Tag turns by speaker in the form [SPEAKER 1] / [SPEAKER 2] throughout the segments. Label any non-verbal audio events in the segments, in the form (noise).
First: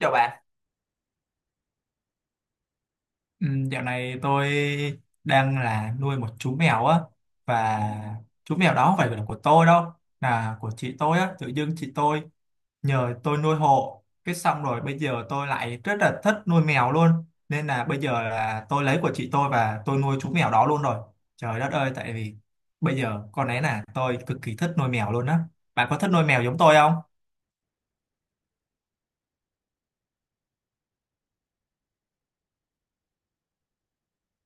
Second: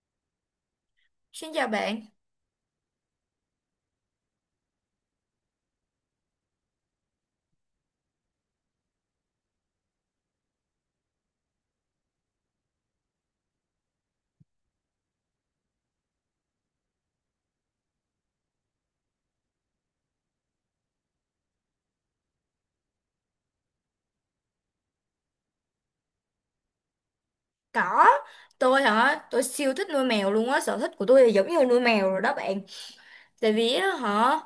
[SPEAKER 1] Chào bạn.
[SPEAKER 2] Xin chào bạn.
[SPEAKER 1] Ừ, dạo này tôi đang là nuôi một chú mèo á, và chú mèo đó không phải là của tôi đâu, là của chị tôi á. Tự dưng chị tôi nhờ tôi nuôi hộ, cái xong rồi bây giờ tôi lại rất là thích nuôi mèo luôn, nên là bây giờ là tôi lấy của chị tôi và tôi nuôi chú mèo đó luôn rồi. Trời đất ơi, tại vì bây giờ con ấy là tôi cực kỳ thích nuôi mèo luôn á. Bạn có thích nuôi mèo giống tôi không?
[SPEAKER 2] Có, tôi hả, tôi siêu thích nuôi mèo luôn á, sở thích của tôi là giống như nuôi mèo rồi đó bạn. Tại vì á hả,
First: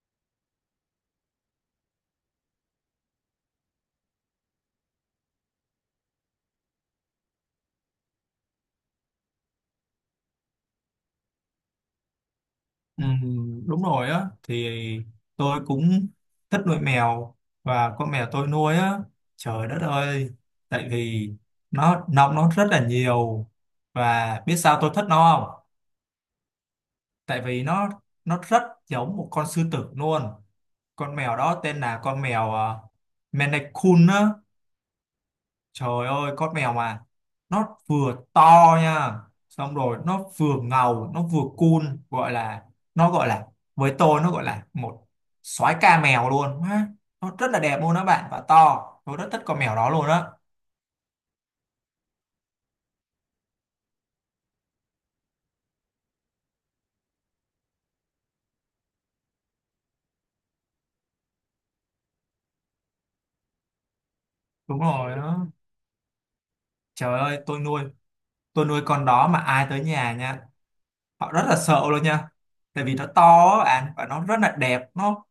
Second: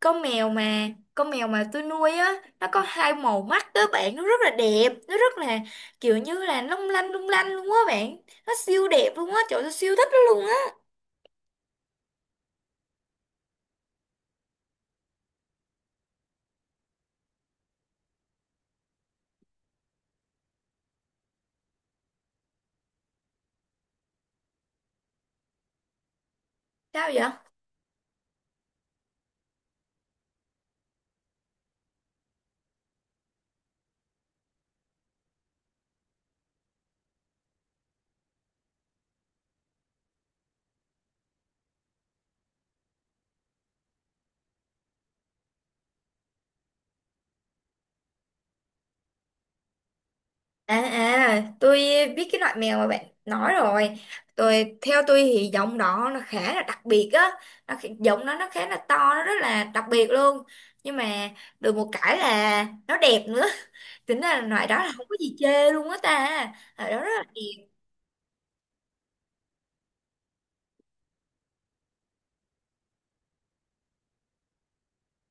[SPEAKER 2] con mèo mà, con mèo mà tôi nuôi á, nó có hai màu mắt đó bạn, nó rất là đẹp, nó rất là kiểu như là long lanh lung lanh luôn á bạn. Nó siêu đẹp luôn á, trời ơi, tôi siêu thích nó luôn á.
[SPEAKER 1] Ừ, đúng rồi á, thì tôi cũng thích nuôi mèo, và con mèo tôi nuôi á, trời đất ơi, tại vì nó nọc nó rất là nhiều. Và biết sao tôi thích nó không?
[SPEAKER 2] Sao vậy?
[SPEAKER 1] Tại vì nó rất giống một con sư tử luôn. Con mèo đó tên là con mèo Maine Coon á. Trời ơi, con mèo mà nó vừa to nha, xong rồi nó vừa ngầu, nó vừa cool, gọi là, nó gọi là, với tôi nó gọi là một soái ca mèo luôn ha. Nó rất là đẹp luôn đó bạn và to. Tôi rất thích con mèo đó luôn á.
[SPEAKER 2] À à, tôi biết cái loại mèo mà bạn nói rồi. Theo tôi thì giọng đó nó khá là đặc biệt á, giọng nó khá là to, nó rất là đặc biệt luôn. Nhưng mà được một cái là nó đẹp nữa. (laughs) Tính ra là loại đó
[SPEAKER 1] Đúng
[SPEAKER 2] là không có
[SPEAKER 1] rồi
[SPEAKER 2] gì
[SPEAKER 1] đó.
[SPEAKER 2] chê luôn á ta. Loại đó rất
[SPEAKER 1] Trời
[SPEAKER 2] là
[SPEAKER 1] ơi,
[SPEAKER 2] đẹp.
[SPEAKER 1] tôi nuôi con đó mà ai tới nhà nha, họ rất là sợ luôn nha. Tại vì nó to á bạn, và nó rất là đẹp, nó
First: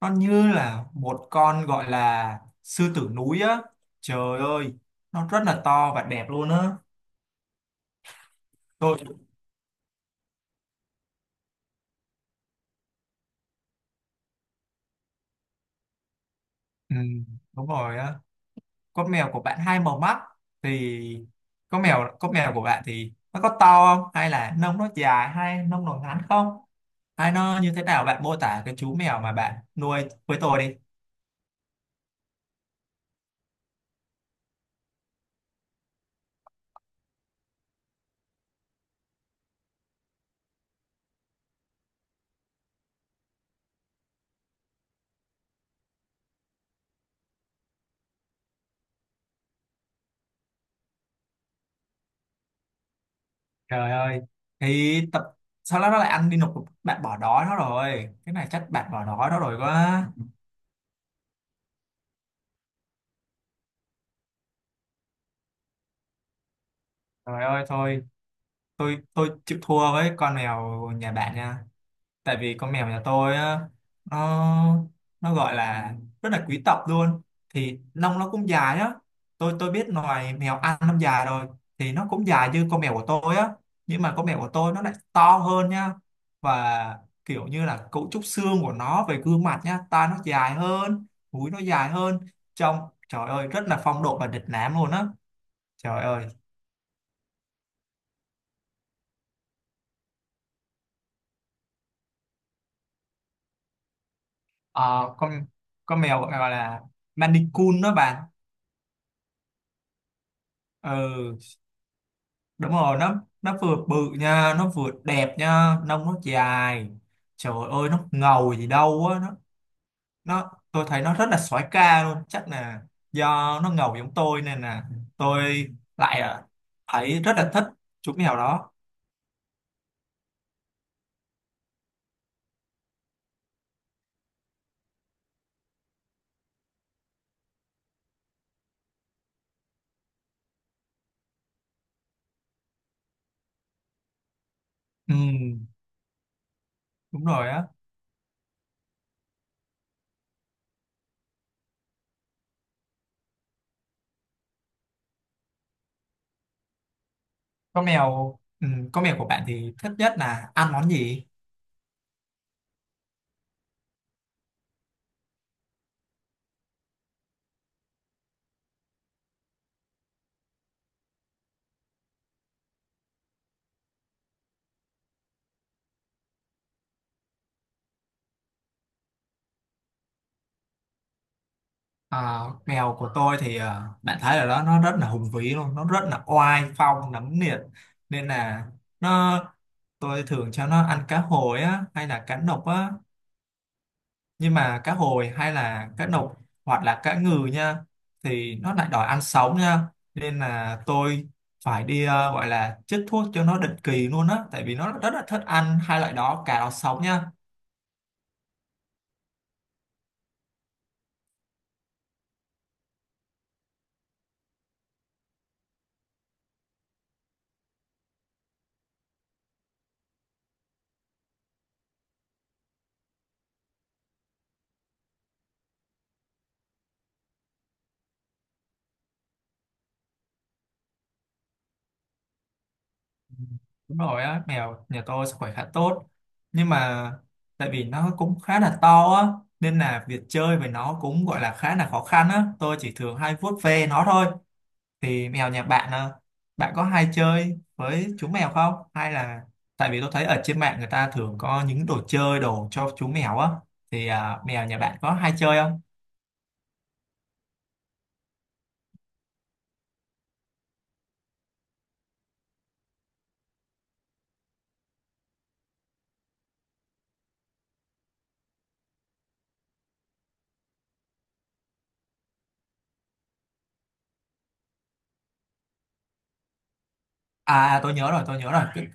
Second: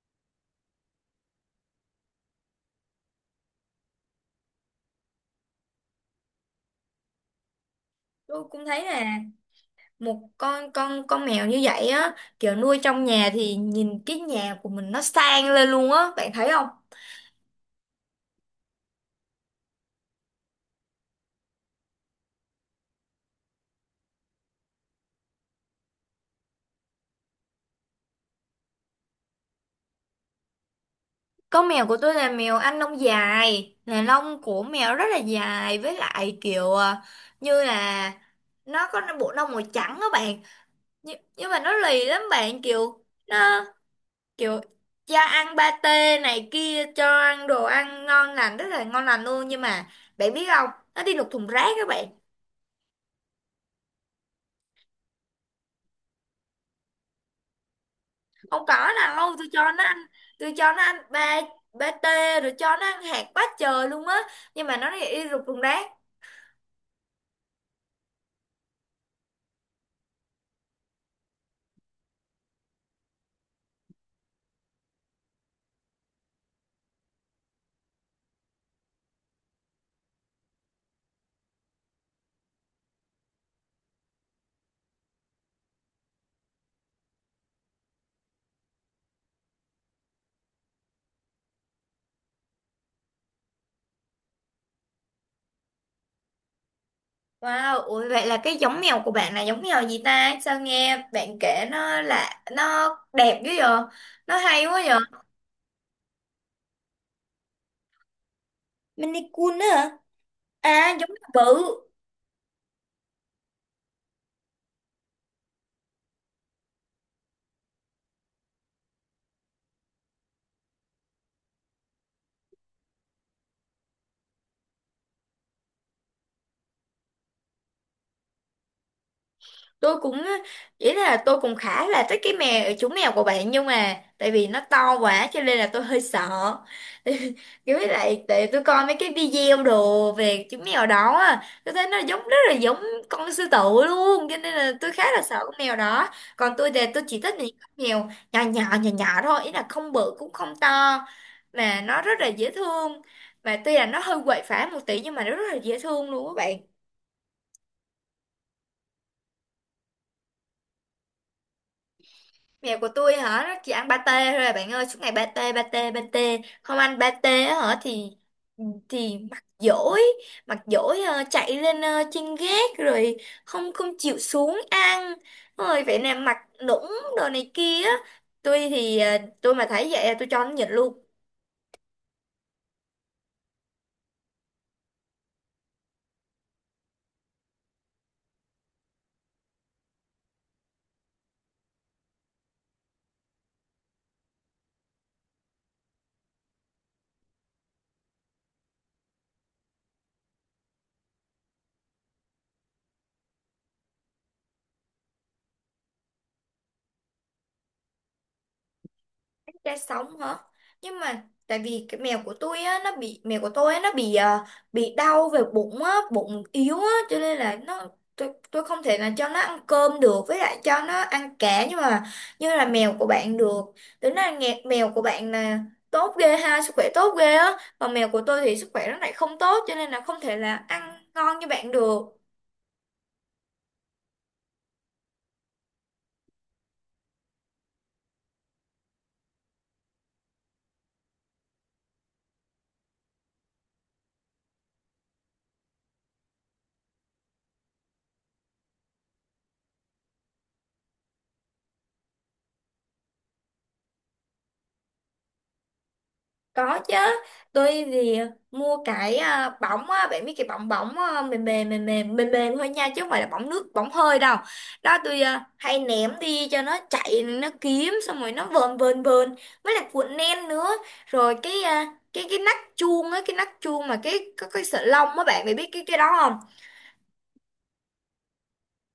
[SPEAKER 1] nó như là một con gọi là sư tử núi á, trời ơi, nó rất là to và đẹp luôn á.
[SPEAKER 2] Tôi cũng thấy
[SPEAKER 1] tôi
[SPEAKER 2] là một con mèo như vậy á, kiểu nuôi trong nhà thì nhìn cái nhà của mình nó sang lên luôn á, bạn thấy không?
[SPEAKER 1] ừ, đúng rồi á, con mèo của bạn hai màu mắt, thì con mèo của bạn thì nó có to không, hay là nông nó dài, hay nông nó ngắn không, hay nó như thế nào? Bạn mô tả cái chú mèo mà bạn nuôi với tôi đi.
[SPEAKER 2] Con mèo của tôi là mèo Anh lông dài, là lông của mèo rất là dài, với lại kiểu như là nó có bộ lông màu trắng đó bạn. Nhưng mà nó lì lắm bạn, kiểu cho ăn pate này kia, cho ăn đồ ăn ngon lành rất là ngon lành luôn, nhưng mà bạn biết không, nó đi lục thùng rác các bạn.
[SPEAKER 1] Trời ơi thì tập, sau đó nó lại ăn đi nộp. Bạn bỏ đói nó rồi, cái này
[SPEAKER 2] Không
[SPEAKER 1] chắc
[SPEAKER 2] có
[SPEAKER 1] bạn bỏ
[SPEAKER 2] nào
[SPEAKER 1] đói
[SPEAKER 2] đâu,
[SPEAKER 1] nó
[SPEAKER 2] tôi
[SPEAKER 1] rồi
[SPEAKER 2] cho nó ăn,
[SPEAKER 1] quá.
[SPEAKER 2] tôi cho nó ăn ba pate, rồi cho nó ăn hạt quá trời luôn á, nhưng mà nó lại đi lục thùng rác.
[SPEAKER 1] Trời ơi thôi, tôi chịu thua với con mèo nhà bạn nha. Tại vì con mèo nhà tôi á, nó nó gọi là rất là quý tộc luôn, thì lông nó cũng dài á. Tôi biết loài mèo ăn lông dài rồi, thì nó cũng dài như con mèo của tôi á. Nhưng mà con mèo của tôi nó lại to hơn nha, và kiểu như là cấu trúc xương của nó về gương mặt nha, tai nó dài hơn, mũi nó dài hơn, trông trời ơi rất là phong độ và lịch lãm luôn á. Trời ơi.
[SPEAKER 2] Wow, ủa vậy là cái giống mèo của bạn là giống mèo gì ta? Sao nghe bạn kể nó là nó đẹp dữ vậy? Nó hay quá vậy?
[SPEAKER 1] Ờ, con mèo gọi là Maine đó bạn.
[SPEAKER 2] Maine Coon á hả? À, giống mèo
[SPEAKER 1] Ừ,
[SPEAKER 2] bự.
[SPEAKER 1] đúng rồi, nó vừa bự nha, nó vừa đẹp nha, nông nó dài, trời ơi nó ngầu gì đâu á. Nó Tôi thấy nó rất là soái ca luôn, chắc là do nó ngầu giống tôi, nên là tôi lại thấy rất là thích chú mèo đó.
[SPEAKER 2] Tôi cũng ý là tôi cũng khá là thích cái chú mèo của bạn, nhưng mà tại vì nó to quá cho nên là tôi hơi sợ. (laughs) Kiểu, với lại tại tôi coi mấy cái video đồ về chú mèo đó á, tôi thấy nó giống, rất là giống con sư tử luôn, cho nên là tôi khá
[SPEAKER 1] Ừ,
[SPEAKER 2] là sợ con mèo đó. Còn tôi thì tôi chỉ
[SPEAKER 1] đúng
[SPEAKER 2] thích những
[SPEAKER 1] rồi á.
[SPEAKER 2] con mèo nhỏ nhỏ nhỏ nhỏ thôi, ý là không bự cũng không to mà nó rất là dễ thương, mà tuy là nó hơi quậy phá một tí nhưng mà nó rất là dễ thương luôn các bạn.
[SPEAKER 1] con mèo con mèo của bạn thì thích nhất là ăn món gì?
[SPEAKER 2] Mèo của tôi hả? Nó chỉ ăn pate thôi à bạn ơi, suốt ngày pate pate pate. Không ăn pate á hả thì mặt dỗi, mặt dỗi, chạy lên, trên gác rồi không không chịu xuống ăn. Rồi vậy nè, mặt nũng đồ này kia á. Tôi thì tôi mà thấy vậy là tôi cho nó nhịn luôn.
[SPEAKER 1] À, mèo của tôi thì bạn thấy ở đó nó rất là hùng vĩ luôn, nó rất là oai phong nấm liệt, nên là nó tôi thường cho nó ăn cá hồi á, hay là cá nục á, nhưng mà cá hồi hay là cá nục, hoặc là cá ngừ nha, thì nó lại đòi ăn sống nha. Nên là tôi phải đi, gọi là chích thuốc cho nó định kỳ luôn á, tại vì nó rất là thích ăn hai loại đó, cá đó sống nha.
[SPEAKER 2] Ra sóng hả? Nhưng mà tại vì cái mèo của tôi á nó bị mèo của tôi á bị đau về bụng á, bụng yếu á, cho nên là nó tôi không thể là cho nó ăn cơm được, với lại cho nó ăn cá, nhưng mà như là mèo của bạn được. Tính là nghe mèo của bạn là tốt ghê ha, sức khỏe tốt ghê á, còn mèo của tôi thì sức khỏe nó lại không tốt cho nên là không thể là ăn ngon như bạn được.
[SPEAKER 1] Đúng rồi á, mèo nhà tôi sức khỏe khá tốt. Nhưng mà tại vì nó cũng khá là to á, nên là việc chơi với nó cũng gọi là khá là khó khăn á. Tôi chỉ thường hay vuốt ve nó thôi. Thì mèo nhà bạn, bạn có hay chơi với chú mèo không? Hay là, tại vì tôi thấy ở trên mạng người ta thường có những đồ chơi, đồ cho chú mèo á. Thì mèo nhà bạn có hay chơi không?
[SPEAKER 2] Có chứ, tôi thì mua cái bỏng á, bạn biết cái bỏng bỏng mềm mềm mềm mềm mềm mềm thôi nha, chứ không phải là bỏng nước bỏng hơi đâu. Đó, tôi hay ném đi cho nó chạy, nó kiếm, xong rồi nó vờn vờn vờn, với lại cuộn len nữa. Rồi cái nắp chuông á, cái nắp chuông mà cái có cái sợi lông á bạn, mày biết cái đó không?
[SPEAKER 1] À, tôi nhớ rồi, tôi nhớ rồi.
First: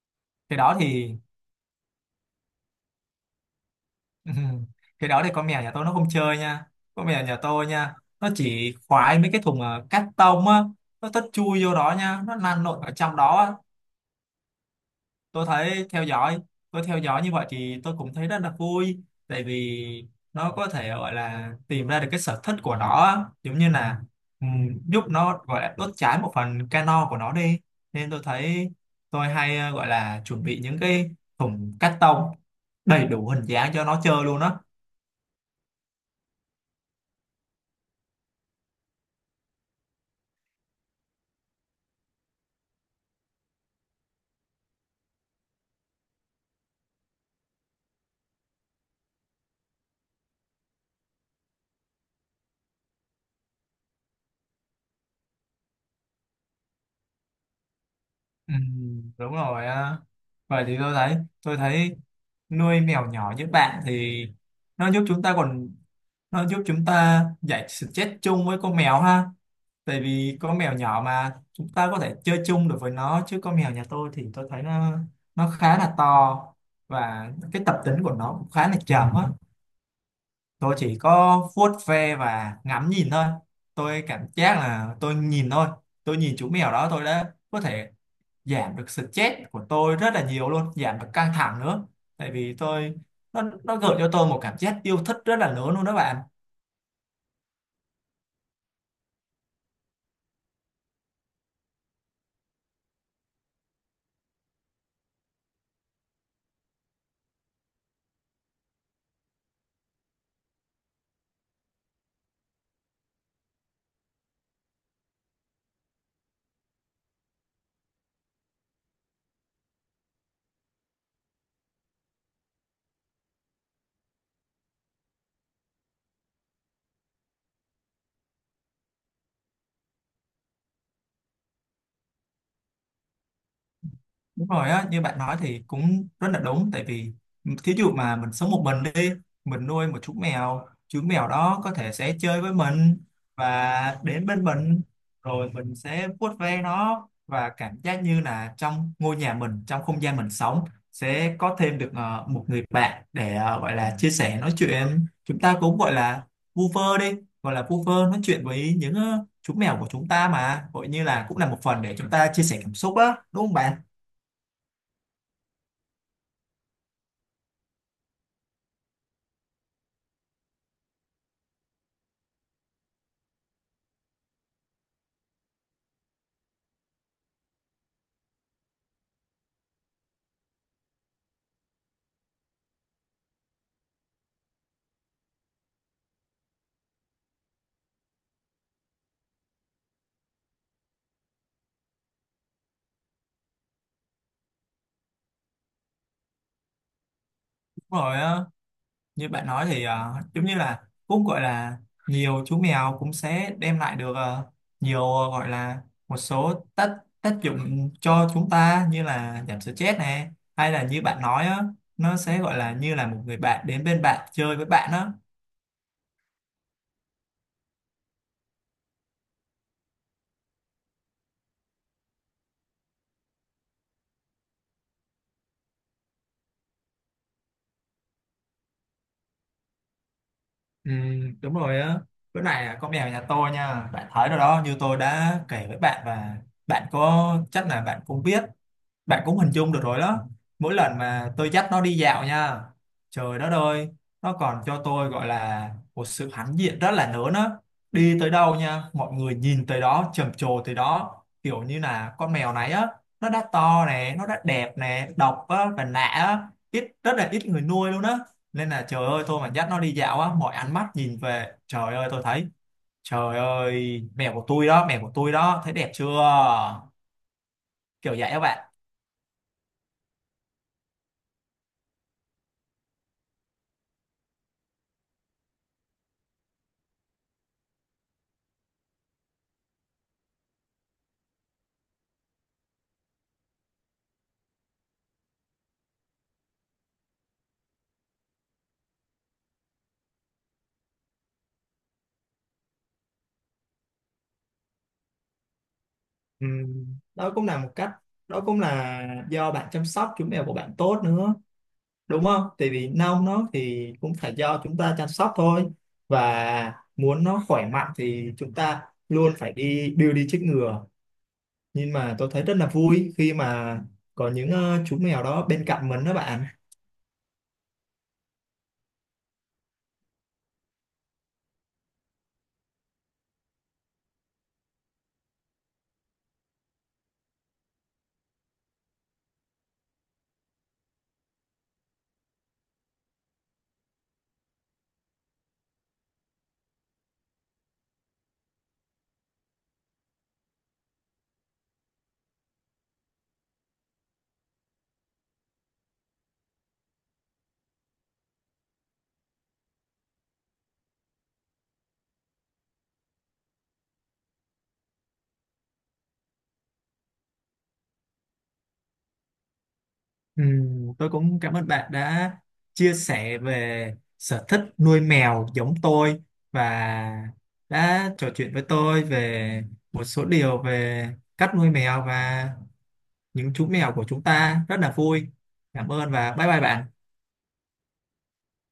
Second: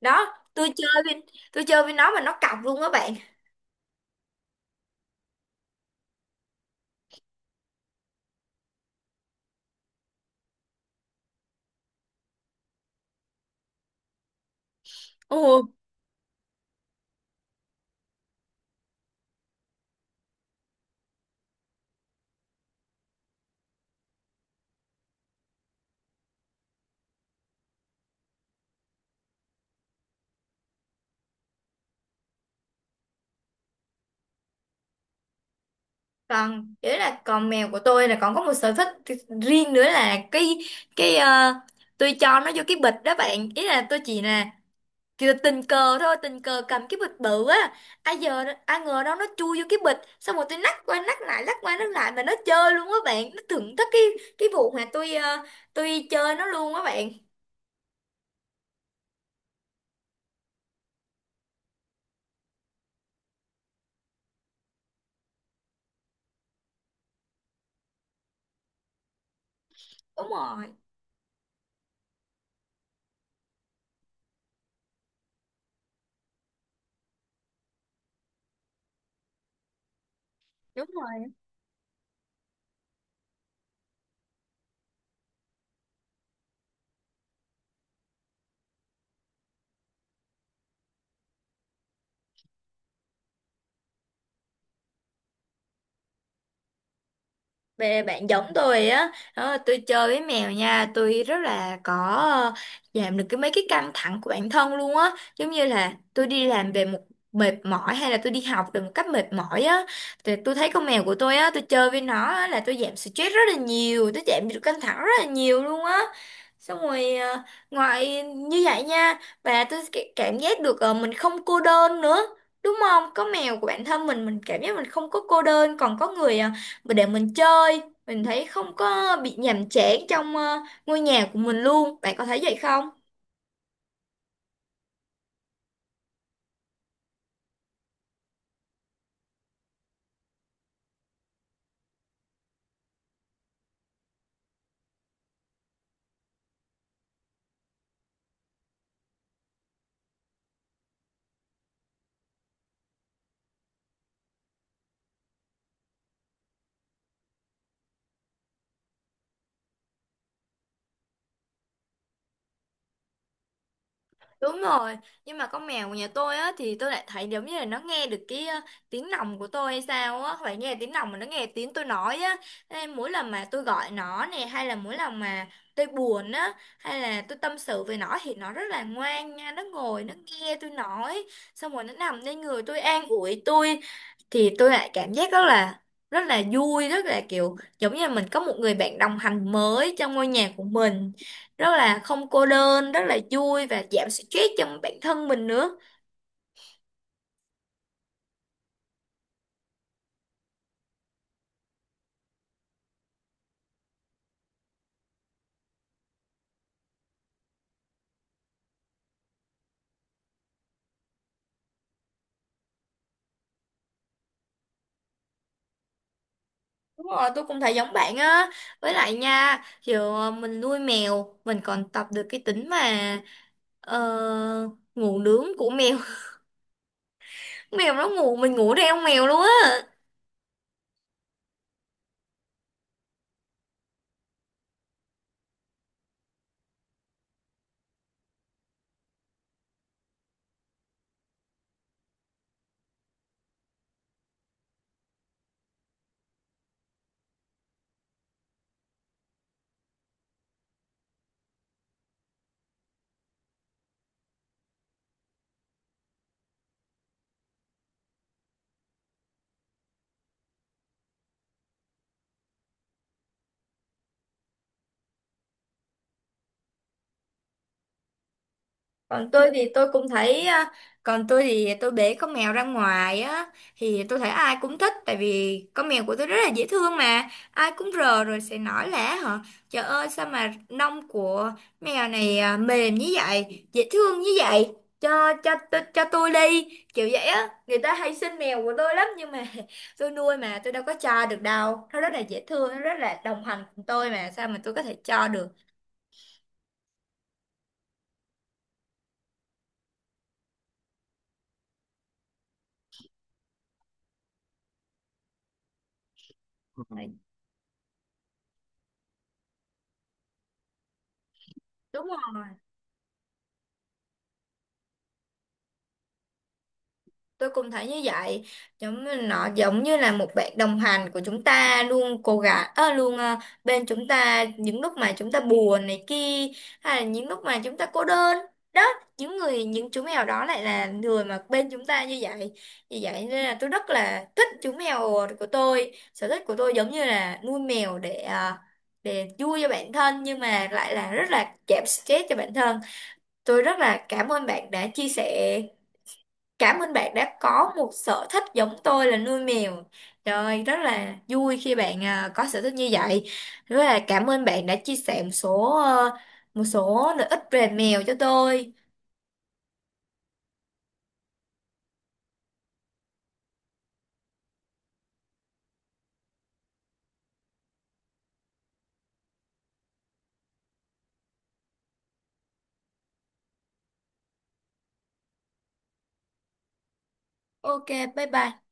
[SPEAKER 2] Đó,
[SPEAKER 1] Cái
[SPEAKER 2] tôi
[SPEAKER 1] đó
[SPEAKER 2] chơi
[SPEAKER 1] thì
[SPEAKER 2] với tôi chơi với nó mà nó cọc luôn á bạn.
[SPEAKER 1] (laughs) ừ. Cái đó thì con mèo nhà tôi nó không chơi nha, con mèo nhà tôi nha, nó chỉ khoái mấy cái thùng cắt tông á. Nó tất chui vô đó nha, nó lăn lộn ở trong đó á.
[SPEAKER 2] Ồ.
[SPEAKER 1] tôi thấy theo dõi tôi theo dõi như vậy thì tôi cũng thấy rất là vui, tại vì nó có thể gọi là tìm ra được cái sở thích của nó á. Giống như là giúp nó gọi là đốt cháy một phần cano của nó đi, nên tôi thấy tôi hay gọi là chuẩn bị những cái thùng cắt tông đầy đủ hình dáng cho nó chơi luôn á.
[SPEAKER 2] Còn đấy là còn mèo của tôi là còn có một sở thích riêng nữa, là cái ờ, tôi cho nó vô cái bịch đó bạn, ý là tôi chỉ là kiểu tình cờ thôi, tình cờ cầm cái bịch bự á, ai ngờ đâu nó chui vô cái bịch, xong rồi tôi nắc qua nắc lại nắc qua nắc lại mà nó chơi luôn á bạn, nó thưởng thức cái vụ mà tôi chơi nó luôn á bạn.
[SPEAKER 1] Ừ, đúng rồi á. Vậy thì tôi thấy nuôi mèo nhỏ như bạn thì nó giúp chúng ta còn nó giúp chúng ta giải stress chung với con mèo ha. Tại
[SPEAKER 2] Đúng
[SPEAKER 1] vì con
[SPEAKER 2] rồi,
[SPEAKER 1] mèo nhỏ mà chúng ta có thể chơi chung được với nó, chứ con mèo nhà tôi thì tôi thấy nó khá là to, và cái tập tính của nó cũng khá là trầm á. Tôi
[SPEAKER 2] đúng.
[SPEAKER 1] chỉ có vuốt ve và ngắm nhìn thôi. Tôi cảm giác là tôi nhìn thôi, tôi nhìn chú mèo đó, tôi đã có thể giảm được stress của tôi rất là nhiều luôn, giảm được căng thẳng nữa. Tại vì tôi nó gợi cho tôi một cảm giác yêu thích rất là lớn luôn đó bạn.
[SPEAKER 2] Bạn giống tôi á đó, tôi chơi với mèo nha tôi rất là có, ờ, giảm được mấy cái căng thẳng của bản thân luôn á, giống như là tôi đi làm về một mệt mỏi, hay là tôi đi học về một cách mệt mỏi á, thì tôi thấy con mèo của tôi á, tôi chơi với nó á, là tôi giảm stress rất là nhiều, tôi giảm được căng thẳng rất là nhiều luôn á. Xong rồi ngoài như vậy nha, và tôi cảm giác được mình không cô đơn nữa. Đúng không, có mèo của bản thân mình cảm giác mình không có cô đơn, còn có người và để mình chơi, mình thấy không có bị nhàm chán trong ngôi nhà của mình luôn, bạn có thấy vậy không?
[SPEAKER 1] Đúng rồi á, như bạn nói thì cũng rất là đúng. Tại vì thí dụ mà mình sống một mình đi, mình nuôi một chú mèo đó có thể sẽ chơi với mình và đến bên mình, rồi mình sẽ vuốt ve nó, và cảm giác như là trong ngôi nhà mình, trong không gian mình sống, sẽ có thêm được một người bạn để gọi là chia sẻ nói chuyện. Chúng ta cũng gọi là vu vơ đi, gọi là vu vơ nói chuyện với những chú mèo của chúng ta, mà gọi như là cũng là một phần để chúng ta chia sẻ cảm xúc á, đúng không bạn?
[SPEAKER 2] Đúng rồi, nhưng mà con mèo của nhà tôi á thì tôi lại thấy giống như là nó nghe được cái tiếng lòng của tôi hay sao á, phải nghe tiếng lòng mà nó nghe tiếng tôi nói á. Thế nên mỗi lần mà tôi gọi nó nè, hay là mỗi lần mà tôi buồn á, hay là tôi tâm sự về nó thì nó rất là ngoan nha, nó ngồi, nó nghe tôi nói, xong rồi nó nằm lên người tôi an ủi tôi, thì tôi lại cảm giác rất là vui, rất là kiểu giống như là mình có một người bạn đồng hành mới trong ngôi nhà của mình, rất là không cô đơn, rất là vui và giảm stress cho bản thân mình nữa.
[SPEAKER 1] Đúng rồi á, như bạn nói thì giống như là cũng gọi là nhiều chú mèo cũng sẽ đem lại được nhiều gọi là một số tác tác dụng cho chúng ta, như là giảm stress này, hay là như bạn nói á, nó sẽ gọi là như là một người bạn đến bên bạn chơi với bạn á.
[SPEAKER 2] Đúng rồi, tôi cũng thấy giống bạn á, với lại nha kiểu mình nuôi mèo mình còn tập được cái tính mà ờ, ngủ nướng của mèo. (laughs) Mèo nó ngủ mình ngủ theo mèo luôn á.
[SPEAKER 1] Ừ, đúng rồi á. Bữa này là con mèo nhà tôi nha, bạn thấy rồi đó, như tôi đã kể với bạn, và bạn có chắc là bạn cũng biết, bạn cũng hình dung được rồi đó. Mỗi lần mà tôi dắt nó đi dạo nha, trời đất ơi, nó còn cho tôi gọi là một sự hãnh diện rất là lớn á. Đi tới đâu nha mọi người nhìn tới đó, trầm trồ tới đó, kiểu như là con mèo này á, nó đã to nè, nó đã đẹp nè, độc á và lạ á, ít, rất là ít người nuôi luôn á. Nên là trời ơi, tôi mà dắt nó đi dạo á, mọi ánh mắt nhìn về, trời ơi tôi thấy, trời ơi mèo của tôi đó, mèo của tôi đó, thấy đẹp chưa, kiểu vậy các bạn.
[SPEAKER 2] Còn tôi thì tôi cũng thấy còn tôi thì tôi bế con mèo ra ngoài á, thì tôi thấy ai cũng thích, tại vì con mèo của tôi rất là dễ thương mà ai cũng rờ, rồi sẽ nói là: hả trời ơi, sao mà lông của mèo này mềm như vậy, dễ thương như vậy, cho tôi, cho tôi đi, kiểu vậy á, người ta hay xin mèo của tôi lắm, nhưng mà (laughs) tôi nuôi mà tôi đâu có cho được đâu, nó rất là dễ thương, nó rất là đồng hành cùng tôi mà sao mà tôi có thể cho được.
[SPEAKER 1] Ừ, đó cũng là một cách, đó cũng là do bạn chăm sóc chú mèo của bạn tốt nữa, đúng không? Tại vì nông nó thì cũng phải do chúng ta chăm sóc thôi, và
[SPEAKER 2] Ừ.
[SPEAKER 1] muốn nó khỏe mạnh thì chúng ta luôn phải đi đưa đi chích ngừa. Nhưng
[SPEAKER 2] Đúng
[SPEAKER 1] mà tôi thấy
[SPEAKER 2] rồi.
[SPEAKER 1] rất là vui khi mà có những chú mèo đó bên cạnh mình đó bạn.
[SPEAKER 2] Tôi cũng thấy như vậy, giống như là một bạn đồng hành của chúng ta, luôn cố gắng, luôn bên chúng ta những lúc mà chúng ta buồn này kia, hay là những lúc mà chúng ta cô đơn. Đó, những chú mèo đó lại là người mà bên chúng ta như vậy. Vì vậy nên là tôi rất là thích chú mèo của tôi. Sở thích của tôi giống như là nuôi mèo để để vui cho bản thân nhưng mà lại là rất là giảm stress cho bản thân. Tôi rất là cảm ơn bạn đã chia sẻ. Cảm ơn bạn đã có một sở thích giống tôi là nuôi mèo. Trời ơi, rất là vui khi bạn có sở thích như vậy. Rất là cảm ơn bạn đã chia sẻ một số một số lợi ích về mèo cho tôi.
[SPEAKER 1] Ừ, tôi cũng cảm ơn bạn đã chia sẻ về sở thích nuôi mèo giống tôi, và đã trò chuyện với tôi về một số điều về cách nuôi mèo và những chú mèo của chúng ta. Rất là vui. Cảm ơn và bye bye bạn.
[SPEAKER 2] Ok, bye bye.